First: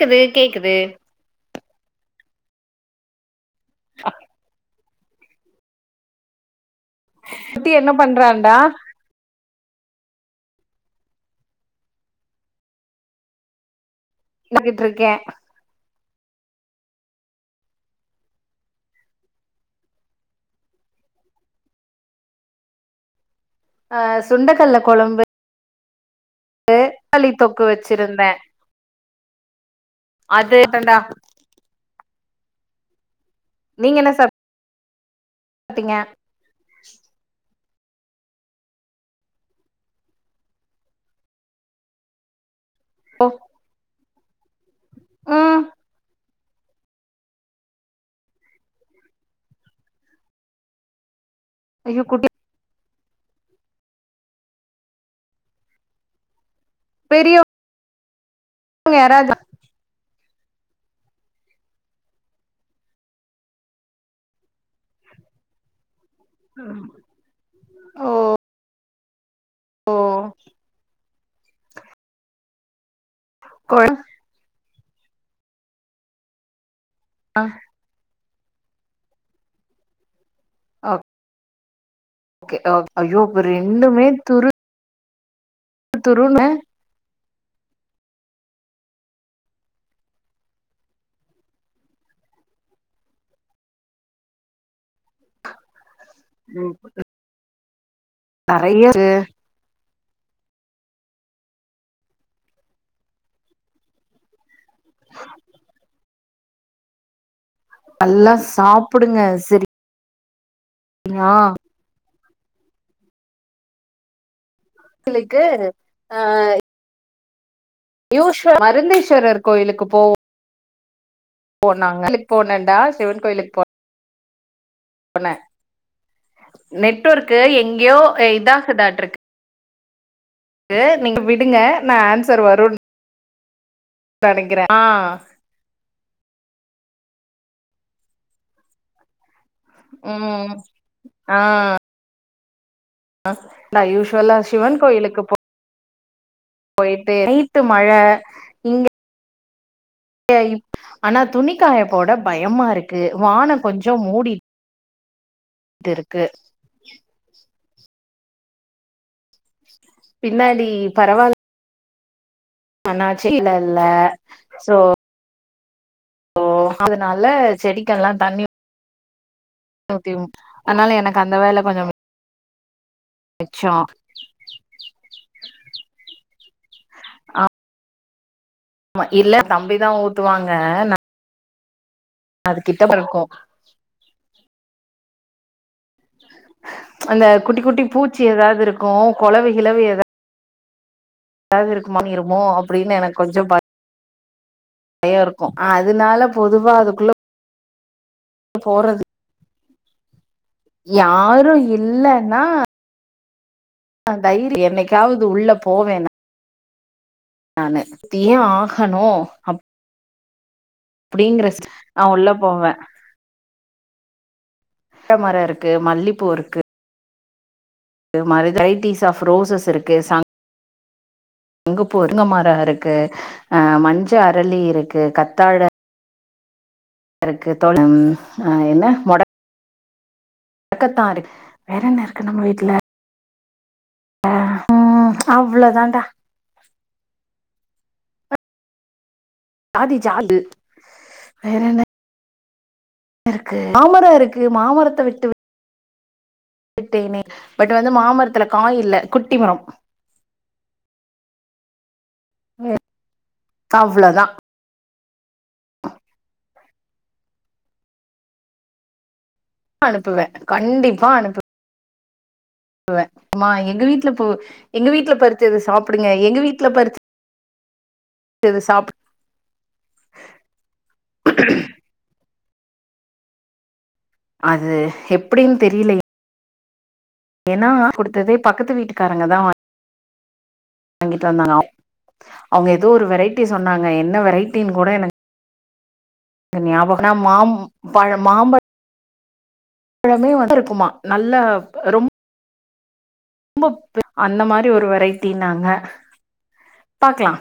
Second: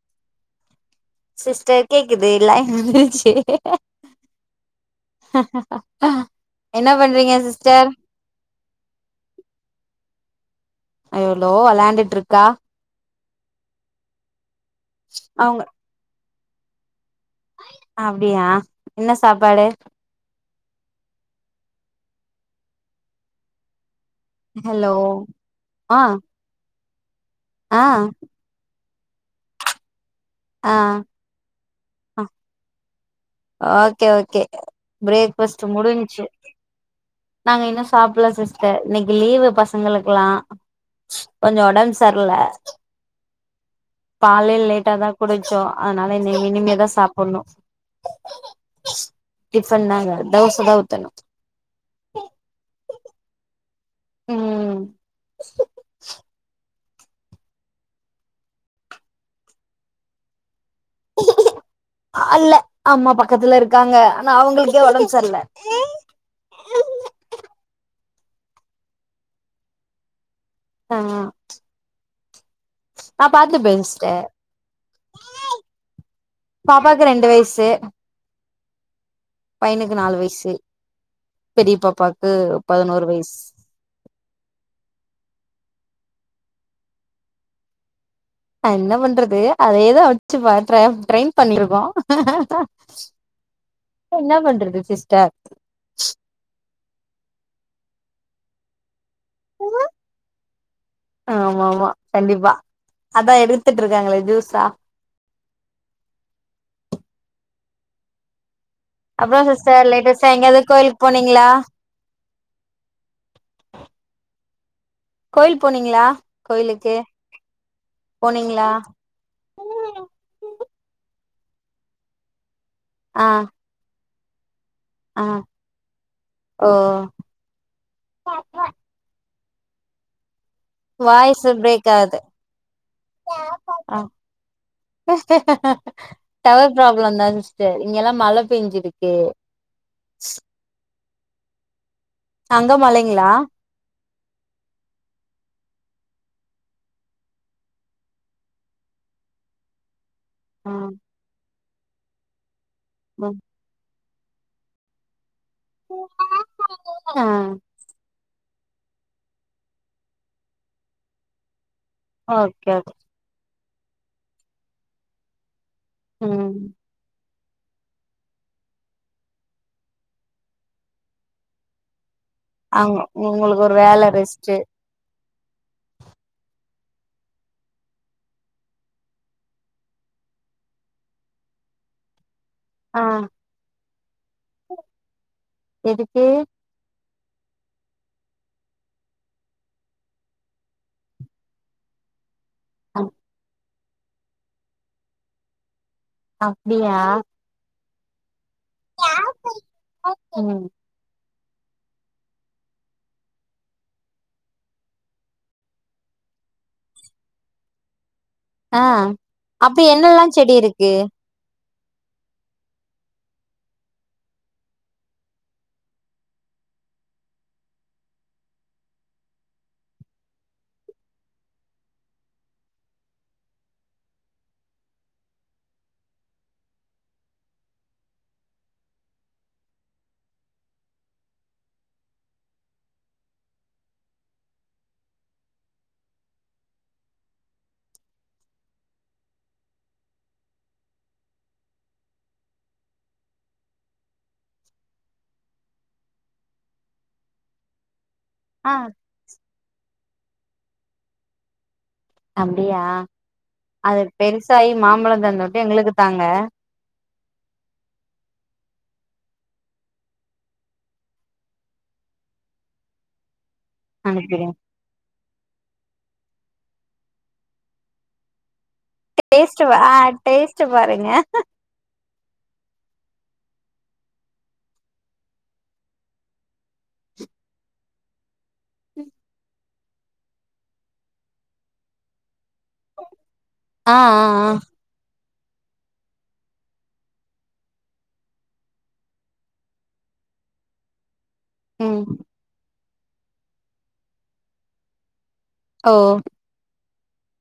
கேக்குது கேக்குது சிஸ்டர் கேக்குது லைன் வந்துருச்சி [unintelligible] பண்றீங்க சுத்தி சிஸ்டர் என்ன பண்றடா எ்ளோ அளையாண்டுட்டு இருக்கா [unintelligible] இருக்கே அவங்க அப்டியா என்ன சாப்பாடு அ சுண்டக்கல்ல ஹலோ கொழம்பு ஆ [unintelligible] பளி தொக்கு ஆ வச்சிருந்தே ஆ அதுட்டண்டா ஓகே ஓகே பிரேக்பாஸ்ட்ட் சாப்ட்டீங்க முடிஞ்சு நாங்க இன்னும் சாப்பிடல சிஸ்டர் இன்னைக்கு லீவு பசங்களுக்கெல்லா கொஞ்சோ ஒடம்பு சரல ஓ கலைய லேட்டாாதான் க் குளிச்சோ ம் அதனால இன இனிமேதா சாப்பிடணு டிஃபன் த தோசை தான் ஊத்தணு அ குட்ட ம் பெரிய யாரஜா அல்ல அம்மா பக்கத்துல இருக்காங்க ஆனா அவங்களுக்கே ஒடம்ப சர்ல ம் ஒ ஆ நா பாத்து கொழ பென்ஸ்டே பாப்பாக்கு ரெண்டு ஆ வயசு பையனுக்கு நாலு வயசு ஆ பெரிய பாப் ஓகே ஆ ஐயோ அப்ப ரெண்டுமே துரு தரூன்னு நா என்ன பண்றது அதேதா வெச்சு பா ட்ரா ட்ரெயின் பண்ணிருக்கோ என்ன பண்றது சிஸ்டர் உம் நெறைய ஆமா ஆமா கண்டிப்பா அதா எடுத்துட்டு இருக்காங்களே ஜூஸா அல்லா சாப் அதா சிஸ்டர் லேட்டஸ்ட் சாய்ங்காலத் கோயிலுக் சரியா போனீங்களா கோயிலுக்கு கோயில் போனீங்களா கோயிலுக்கு போனீங்களா மருந்தீஷ்வரர் கோயிலுக்குப் போவோ போனாங்க போன நா சிவன் ஆ கோயிலுக்கு போன் ஆ போன ஓ நெட்வொர்க்கு எங்கேயோ இதாகுதாட்டுருக்கு கு நீங்க வாய்ஸு விடுங்க பிரேக் நா ஆகுது ஆன்சர் வருன் ஆ ஆஹ் டவர் ப்ராப்ளம் தா சிஸ்டர் இங்கெல்லா மழ பெஞ்சிருக்கு உம் ஆஹ் அங்க மழைங்களா வலா சிவன் கோயிலுக்கு போ போயிட்டு நைட்டு மழ இங்க பே இப் ம் ஆனா துணி காயப்போட பயமாருக் கு ம் வானோ கொஞ் சோ மூடி டுருக்கு ஆ பின்னாடி பரவால் ஓகே ஓகே இல்ல சோ சோ ம் அதுனால செடிக்கெல்லா தண்ணி ஊத்திவு அதனால எனக்கு அந்த வேல கொஞ்சோ மி அவுங்க உங்களுக்கு ஒரு வேள ரெஸ்ட்டு ஆமா இல்ல தம்பிதா ஊத்துவாங்க ந அது கிட்ட ஆ [unintelligible] கோ எதுக்கு அந்த குட்டி குட்டி பூச்சி எதாவ்து இருக்கம் கொளவி கிழவி எதா தாவுதுருக்கமாமி இருமோ அப் அப்டினு எனக்கு கொஞ்சோ ப பயோருக்கு ஆ அது இதுனால பொதுவா அப்டியா அதுக்குள்ள ப்ப போறது ம் யார் ரு இல்லனா ஆ தைரி என்னைக்காவது உள்ள போவேன நானு தியே ஆ ஆகணு அப் அப்ப என்னெல்லா செடி இருக் அப்டிங்கறெஸ்டு அவ உள்ள போவே அரச மர இருக்கு மல்லிப்பூ இருக்கு இது மாரி வெரைட்டிஸ் ஆஃப் ரோஸஸ் இருக்கு சங் அங்குப்புூ உருங்கமரா இருக்கு ஆ மஞ்ச அரளி இருக்கு கத்தாழ இருக்கு என்ன மொட க்கத்தான்ரு வேற என்ன இருக்கு நம்ம வீட்டு்ல ஆ ம் அவ்வளவு தான்டா ஜாதி ஜாதி வேற என்ன இருக்கு மாமரம் இருக்கு மாமரத்தை விட்டு ட்டநே பட் வந்து மாமர த்துல ஆ காய இல்ல குட்டி மரம் அப்படியா அது அவ்ளோதா பெருசாயி மாம்பழம் [unintelligible] எங்களுக்கு தாங்க அனுப்புவேன் கண்டிப்பா அனுப்புவேன் வேன் மா எங்க வீட்ல பூ அனுப்பிடுங்க எங்க வீட்ல பருச் இத சாப்புடுங்க எங்க வீட்ல பருச் சது சாப் டேஸ்டு ஆ டேஸ்டு பாருங்க அது எப்டீன்னு தெரியுல ஏன்னா குடுத்ததேப் பக்கத்து வீட்டுக்காரங்க தா வாங் வாங்கிட்டு வந்தானோ அவுங்க ஏதோ ஒரு வெரைட்டி சொன்னாங்க ஆ ஆ என்ன ஆ வெரைட்டினு கூட எனக் கு ஞாபகம் பழமே வந்து இருக்குமா நல்லா ம் ரொம் ரொம்ப அந்த மாரி ஒரு வெரைட் ட்டினாங்க ஓ பாக்கலா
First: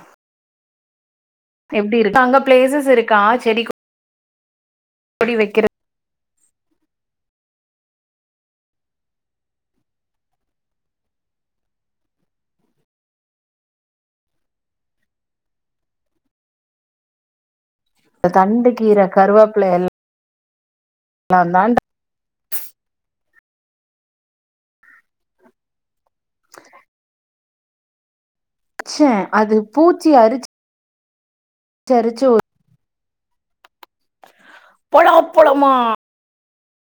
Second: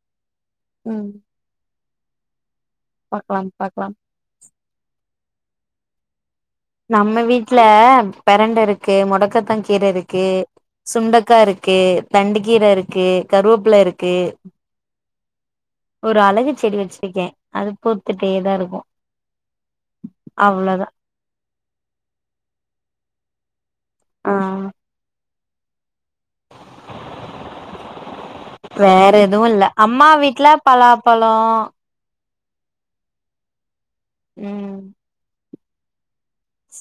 ம் எப்படி இருக்கு அங்கப் பிளேசஸ் இருக்கா பாக்கலாம் செரி பாக்கலாம் எப்படி வெக்குறது நம்ம வீட்ல பெரண்ட இருக்கு முடக்கத்தா கீர இருக்கு சுண்டக்கா இருக்கு தண்டு கீர இருக்கு கருவேப்பில இருக்கு ஒரு அழகு செடி வெச்சிருக்கே இந்த தண்டு கீர கருவேப்பில எல் அவ்ளதா அந்தான்ட ஆ [inaudible] வேற வச்சேன் எதுவோ இல்ல அம்மா வீட்ல பலாப் சரிச்சு ஒரு ம் போலாமா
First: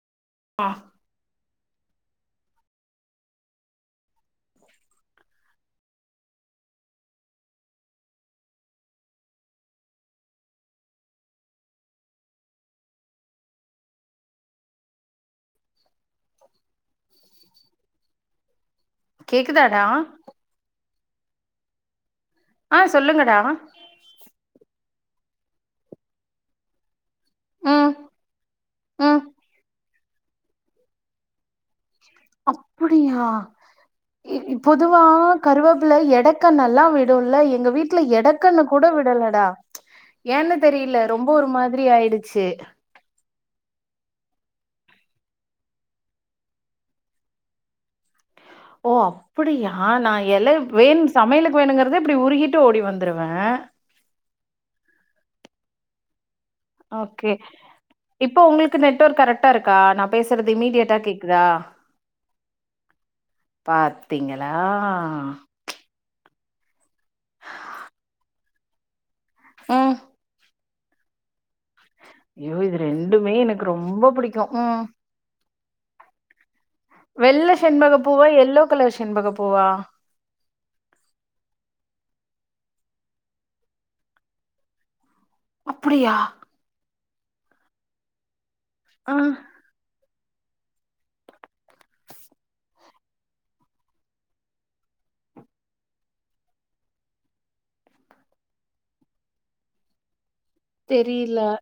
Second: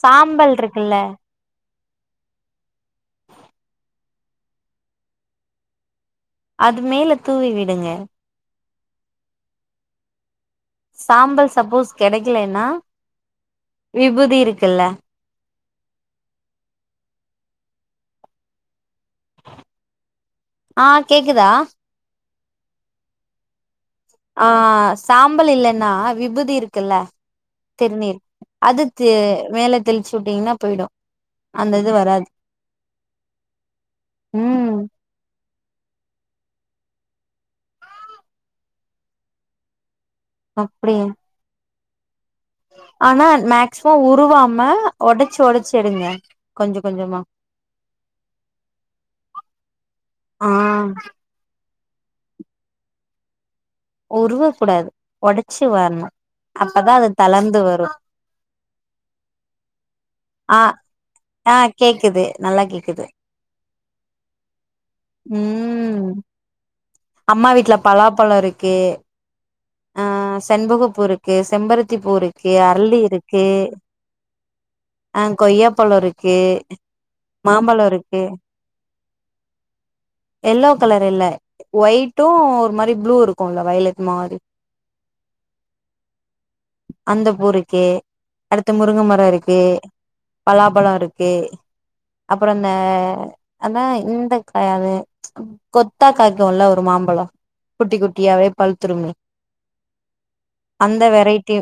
சாம்பல்ருக்குல்ல அது மேல தூவி விடுங்க சாம்பல் சப்போஸ் கெடைக்கலேன்னா விபூதி இருக்குல்ல கேக்குதாடா ஆ கேக்குதா ஆ சொல்லுங்கடா ஆ சாம்பல் இல்லன்னா விபூதி இருக்குல்ல ம் திருநீர் அது தி ம் மேல தெள்ச்சு விட்டீங்ன்னா போய்டு அந்த இது வராது அப்புடியா இ ம் பொதுவா கருவேப்புல எட கன் நல்லா விடுல்ல எங்க வீட்டுல எடக்கன்னு கூட விடலடா ஏன்னு தெரியில அப்டியா ரொம்ப ஒரு மார் த்ரி ஆய்டு ஆனா மேக்ஸ்மம் உருவாம் ம ஒடச்சு ஒடச்சு எடுங்க கொஞ்சொ கொஞ்சமா ஓ அப்புடியா நா ஆ எல வேண் சமையலுக்கு வேணுங்க க்குவே இப்பிடி உருகிட்டு ஓடி வந்துருவே உருவ கூடாது ஒடச்சு வர்ணு ஓகே இப்ப உங்களுக்கு நெட்ஒர்க் கரெக்ட்டா இருக்கா நா பேசுறது ஆ இமீடியட்டா கேக்குதா ஆ கேக்குது நல்லா கேக்குது பாத்தீங்களா ச் ம் அம்மா வீட்ல பலாப்பழொ இருக்கு ம் செண்பகப்பூருக்கு செம்பருத்திப்பூ இருக்கு ஐயோ இது அரளி ரெண்டுமே இருக்கு எனக்கு ரொம்ப புடிக்கு ம் அஹ் கொய்யாப் ப்பழொ இருக்கு வெள்ள மாம்பழோ ஷெண்பக இருக்கு பூவா எல்லோ கலர் செண்பக பூவா ஒய்ட்டும் ஒரு மாரி ப்ளூ இருக்குல்ல வய்லட் மாரி அப்புடியா அந்த பூருக்கு அடுத்து முருங்க ஆ மரொ இருக்கு பலாபழொ இருக்கு அப்பறொ இந்த அதான் இந்த காய்யா அது கொத்தா காய்க்குல ஒரு மாம்பழம் குட்டி குட்டியாவே பழுத்துருமே அந்த தெரில வெரைட்டி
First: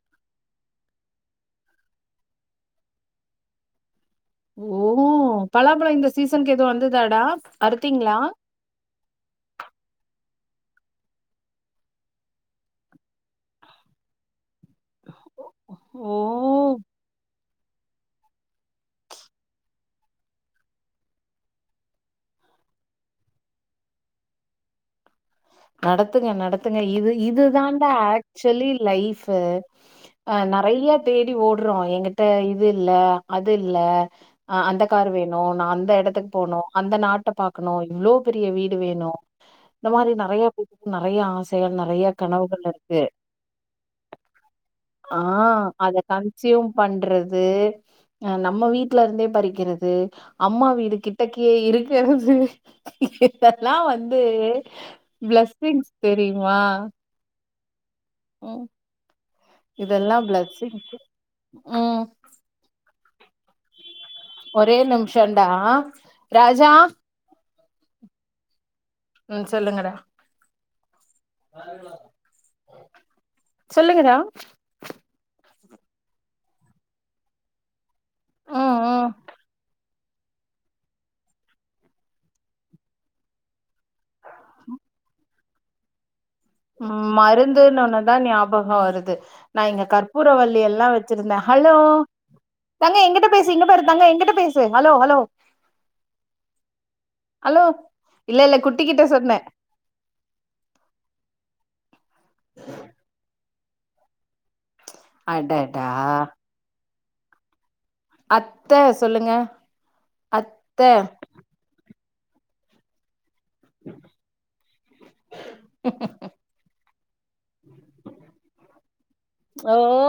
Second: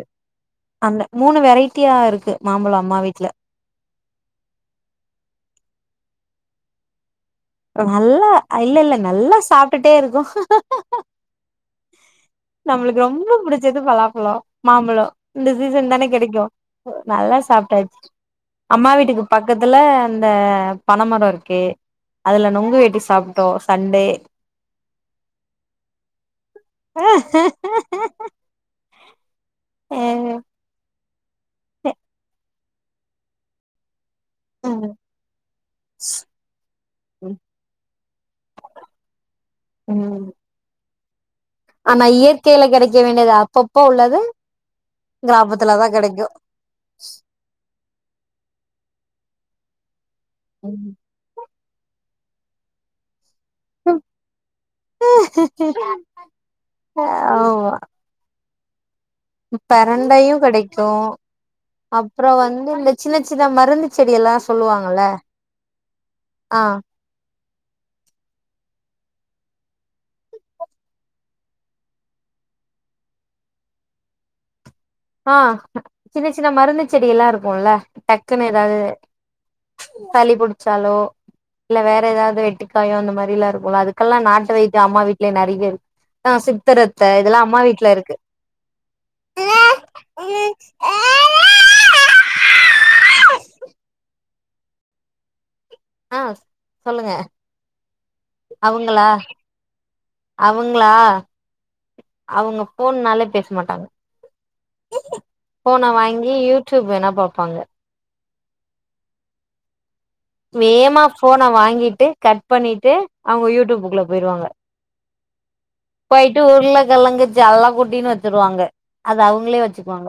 அந்த மூணு வெரைட்டியா இருக்கு மாம்பழம் அம்மா வீட்டுல ஓ பலாம்பழொ இந்த சீசனுக்கு எதுவு வந்துதாடா அறுத்தீங்களா வல்லா அ இல்ல இல்ல நல்லா சாப்பிட்டுட்டே இருக்கோ நம்மளுக்கு ரொம்ப புடிச்சது பலாப்பழொ மாம்பழொ இந்த சீசன் தானே ஓ கெடைக்கு நல்லா சாப் அம்மா வீட்டுக்கு பக்கத்துல இந்த பனமரொ இருக்கு அதுல நுங்கு வெட்டி சாப்ட்டோ சண்டே நடத்துங்க நடத்துங்க இது இதுதான்டா ஆக்சுவலி லைஃப் அஹ் நெறைய பி ஓடுறோ எங்கட்ட இது இது இல்ல அது இல்ல அ அந்த கார் வேணு நா அந்த எடத்துக்கு போனு அந்த நாட்ட பாக்கணு இவ்வளோ பெரிய வீடு வேணு இந்த மாரி நா ம் நெறய ஆச ஆனா நிறைய இயற்கையில கனவுகள் கெடைக்க இருக்கு வேண்டியது அப்பப்போ உள்ளது ஆ கிராமத்துலதா அத கெடைக்கு கன்சூயும் பண்றது நம்ம வீட்டு ல இருந்தே பறிக்கிறது அம்மா வீடு கிட்ட க ஏ இருக்குது ல்லாம் வந்து பிளஸ்ஸிங்ஸ் தெரியுமா ம் இதெல்லா பெரண்டையும் பிளஸ்ஸிங்ஸ் கிடைக்கும் ம் அப்புறம் வந்து இந்த சின்ன சின்ன மருந்து செடி எல்லா ஒரே சொல்லுவாங்கல்ல நிமிஷடா ஆ ராஜா ம் சொல்லுங்கடா சொல்லுங்கா சின்ன சின்ன மருந்து செடி எல்லாம் இருக்கும்ல டக்குன்னு ஏதாவது ம் சளி புடிச்சாலோ இல்ல வேற ஏதாவது வெட்டிக்காயோ அந்த மாரி எல்லாம் இருக்கும் அதுக்கு மக்கல்லாம் நாட்டு வைத்தியம் அம்மா வீட்டுலய நிறைய [unintelligible] ம் மருந்துன்ன ஒன்னுதான் ஞாபகம் வருது நான் இங்க கர்ப் பறவள்ளி எல்லாம் வச்சிருந்தேன் ஹலோ தங்கம் எங்கிட்ட பேசி இங்க பாரு என்கிட்ட பேசு ஹலோ ஹலோ ஆ சொல்லுங்க ஹலோ இல்ல இல்ல குட்டி கிட்ட அவங்களா சொன்னே அவங்களா அவங்க போனனாலே பேச மாட்டாங்க அடடா ஃபோனை வாங்கி யூ டியூப் எதுனா பாப்பாங்க அத்த சொல்லுங்க அத்த வேமா ஃபோனை வாங்கிட்டு கட் பண்ணிட்டு அவுங்க யூடியூப்புக்குள்ள போயிருவாங்க போயிட்டு உருள கெழங்கு செல்ல குட்டினு வச்சிருவாங்க அது அவுங்களே ஓ வச்சுக்குவாங்க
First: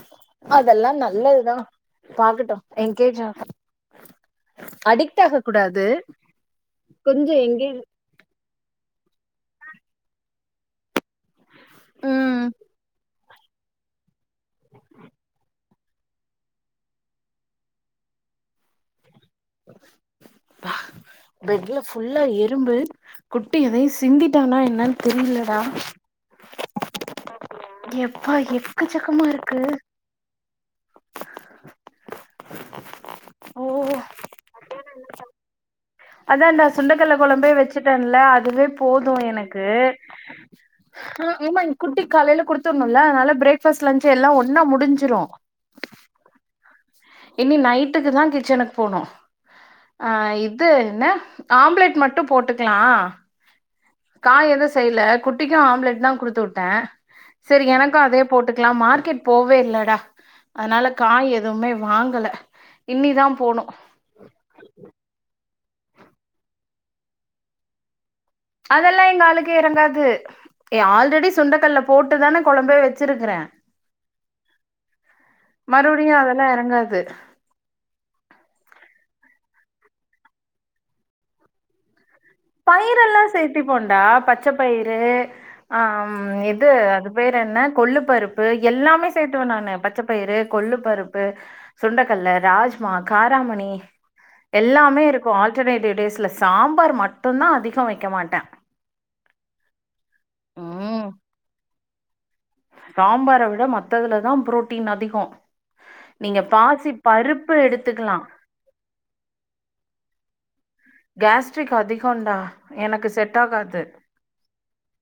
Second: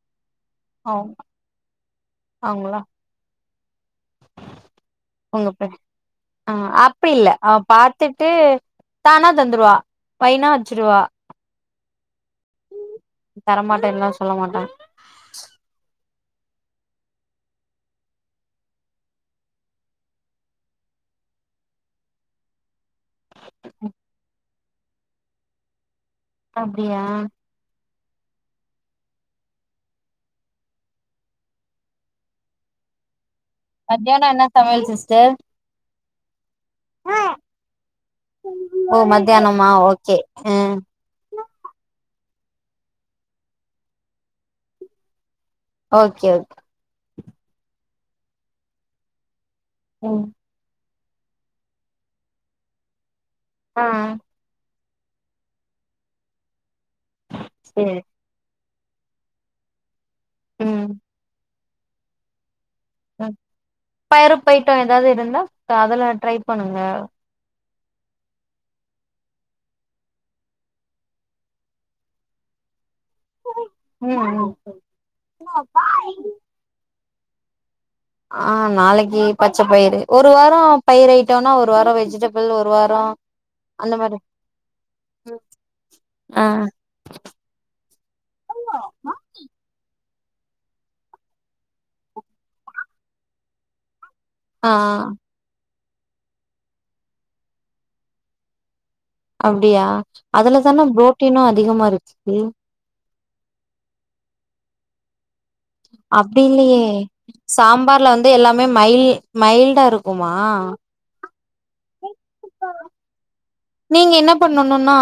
[inaudible] அதெல்லாம் அவங்க நல்லதுதான் பாக்கட்டும் என்கேஜ் ஆகாது உங்கப் பெ கூடாது ஆ அப்டி கொஞ்சோ இல்லை அவ எங்கேஜ் பாத்துட்டு தானா தந்துருவா வைனா வச்சுருவா உம் தரமாட்டேனுலாச் சொல்ல மாட்டா பஹ் பெட்ல ஃபுல்லா எறும்பு குட்டி எதையு சிந்திட்டானா என் னான்னு தெரிலடா அப்டியா எப்பா எக்கச் சக்கமா இருக்கு ஓ மத்தியானொ என்ன சமையல் சிஸ்டர் அதான்டா சுண்டக்கட்ல கொழம்பே வச்சுட்டேன்ல அதுவே ஓ போது எனக்கு மத்தியானமா ஓகே ம் ஹா ஏம்மா இன் குட்டி காலைல குடுத்துர்னுல்ல அதனால ப்ரேக் ஃபாஸ்ட் லன்ச் எல்லா ஒன்னா முடிஞ்சிரு ஓகே ஓகே இனி நைட்டுக்கு தா கிச்சனுக்கு போனு ம் ஆஹ் இப் என்ன ஆம்ப்லேட் மட்டு போட்டுக்லா ஆ காய் எது ச் செய்ல குட்டிக்கு ஆம்லெட் தா குடுத்து விட்டே சேரி எனக்கு அதே போட்டு குலா மார்க்கெட் போவே இல்லடா அதனால ம் காய் எ துவுமே வாங்கல இன்னிதா ம் போனு பயறு போயிட்டொ எதாவது இருந்தா அதெல்லா ட்ரை பண்ணுங்க அதெல்லா எங்க ஆளுக்கு எறங்காது ஏ ஆல்ரெடி சுண்டக்கட்ல போட்டு தான கொளம்பே வச் சிருக்குற ம் ம் மறுபடியு அதெல்லா எறங்காது ஆஹ் நாளைக்கு பச்ச பயிறு ஒரு வாரொ பயிர ஐயிட்டோனா ஒரு வாரொ வெசஜிடே பயிரெல்லா சேத்திப்போன்டா பச்ச பயிறு ஆஹம் ஆ இது அது பேறு என்ன கொள்ளு பருப்பு எல்லாமே சேத்துவெ நானு பச் சபயிறு கொல்லு பருப்பு சுண்டகல்ல ராஜ்மா காராமணி ஆ எல்லாமே இருக்கு ஆல்டர்னேட்டிவ் டேஸ்ல சாம்பார் மட் டுதா அதிக வைக்க மாட்டே அப்டியா அதுல தானே ம் ப்ரோட்டீனு அதிகமா இரு ம் சாம்பார விட மத்ததுல தா ப்ரோட்டீன் அதிகொ அப்டி இல்லையே சாம்பார்ல எடுத்துக்கலா வந்து எல்லாமே மைல் மைல்டா இருக்கூ க்குமா கேஸ்ட்ரிக் அதிக கொண்டா எனக்கு செட் ஆகாது நீங்க என்ன பண்ணனும்னா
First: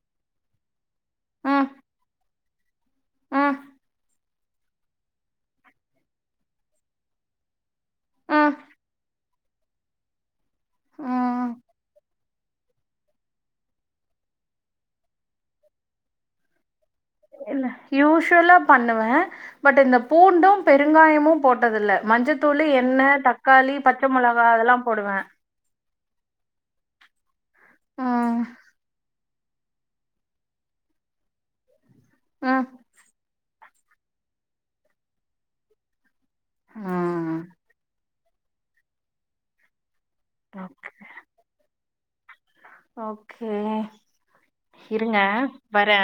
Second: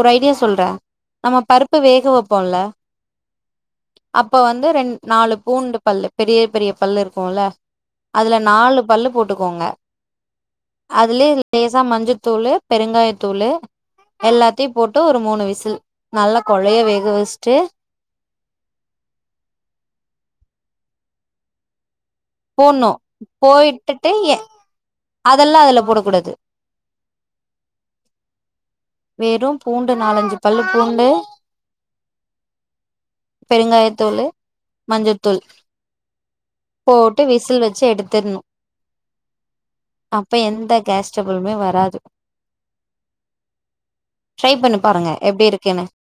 ஒரு ஐடியா சொல்றே நம்ம ம் பருப்பு வேக வ போல ம் அப்ப வந்து ரெண் நாலு பூண்டு பல்லு பெரிய பெரிய பல்லு இருக்குல அதுல ம் நாலு பல்லு போட் ட்டுக்கோங்க அதுலயே ம் லேசா மஞ்சத்தூளு பெருங்காயத்தூலு எல்லாத்தையு போட்டு ஒரு மூணு விசில் நல்லா குழைய வேக வச்சுட்டு இல்ல யூஷ் மத்ததெல்லா பண்ணுவே பட் இந்த பூண்டும் பெருங்காயமு போட்டதில்ல மஞ்சத்தூளு போட்ணு எண்ண தக்காளி பச்ச போயிட்டுட்டு மொளகா அதெல்லாம் போடுவே கூடது ம் வெறும் பூண்டு நாலஞ்சு பல்லு பூண்டு ம் பெருங்காயத்தூளு மஞ்சத்தூள் போட்டு ம். விசில் வச்சு எடுத்தர்னு அப்ப எந்த ஓகே. கேஸ் ட்ரபுள்மே வராது ஓகே ட்ரை பண்ணி பாருங்க இருங்க எப்டி இருக்குன்னு வரே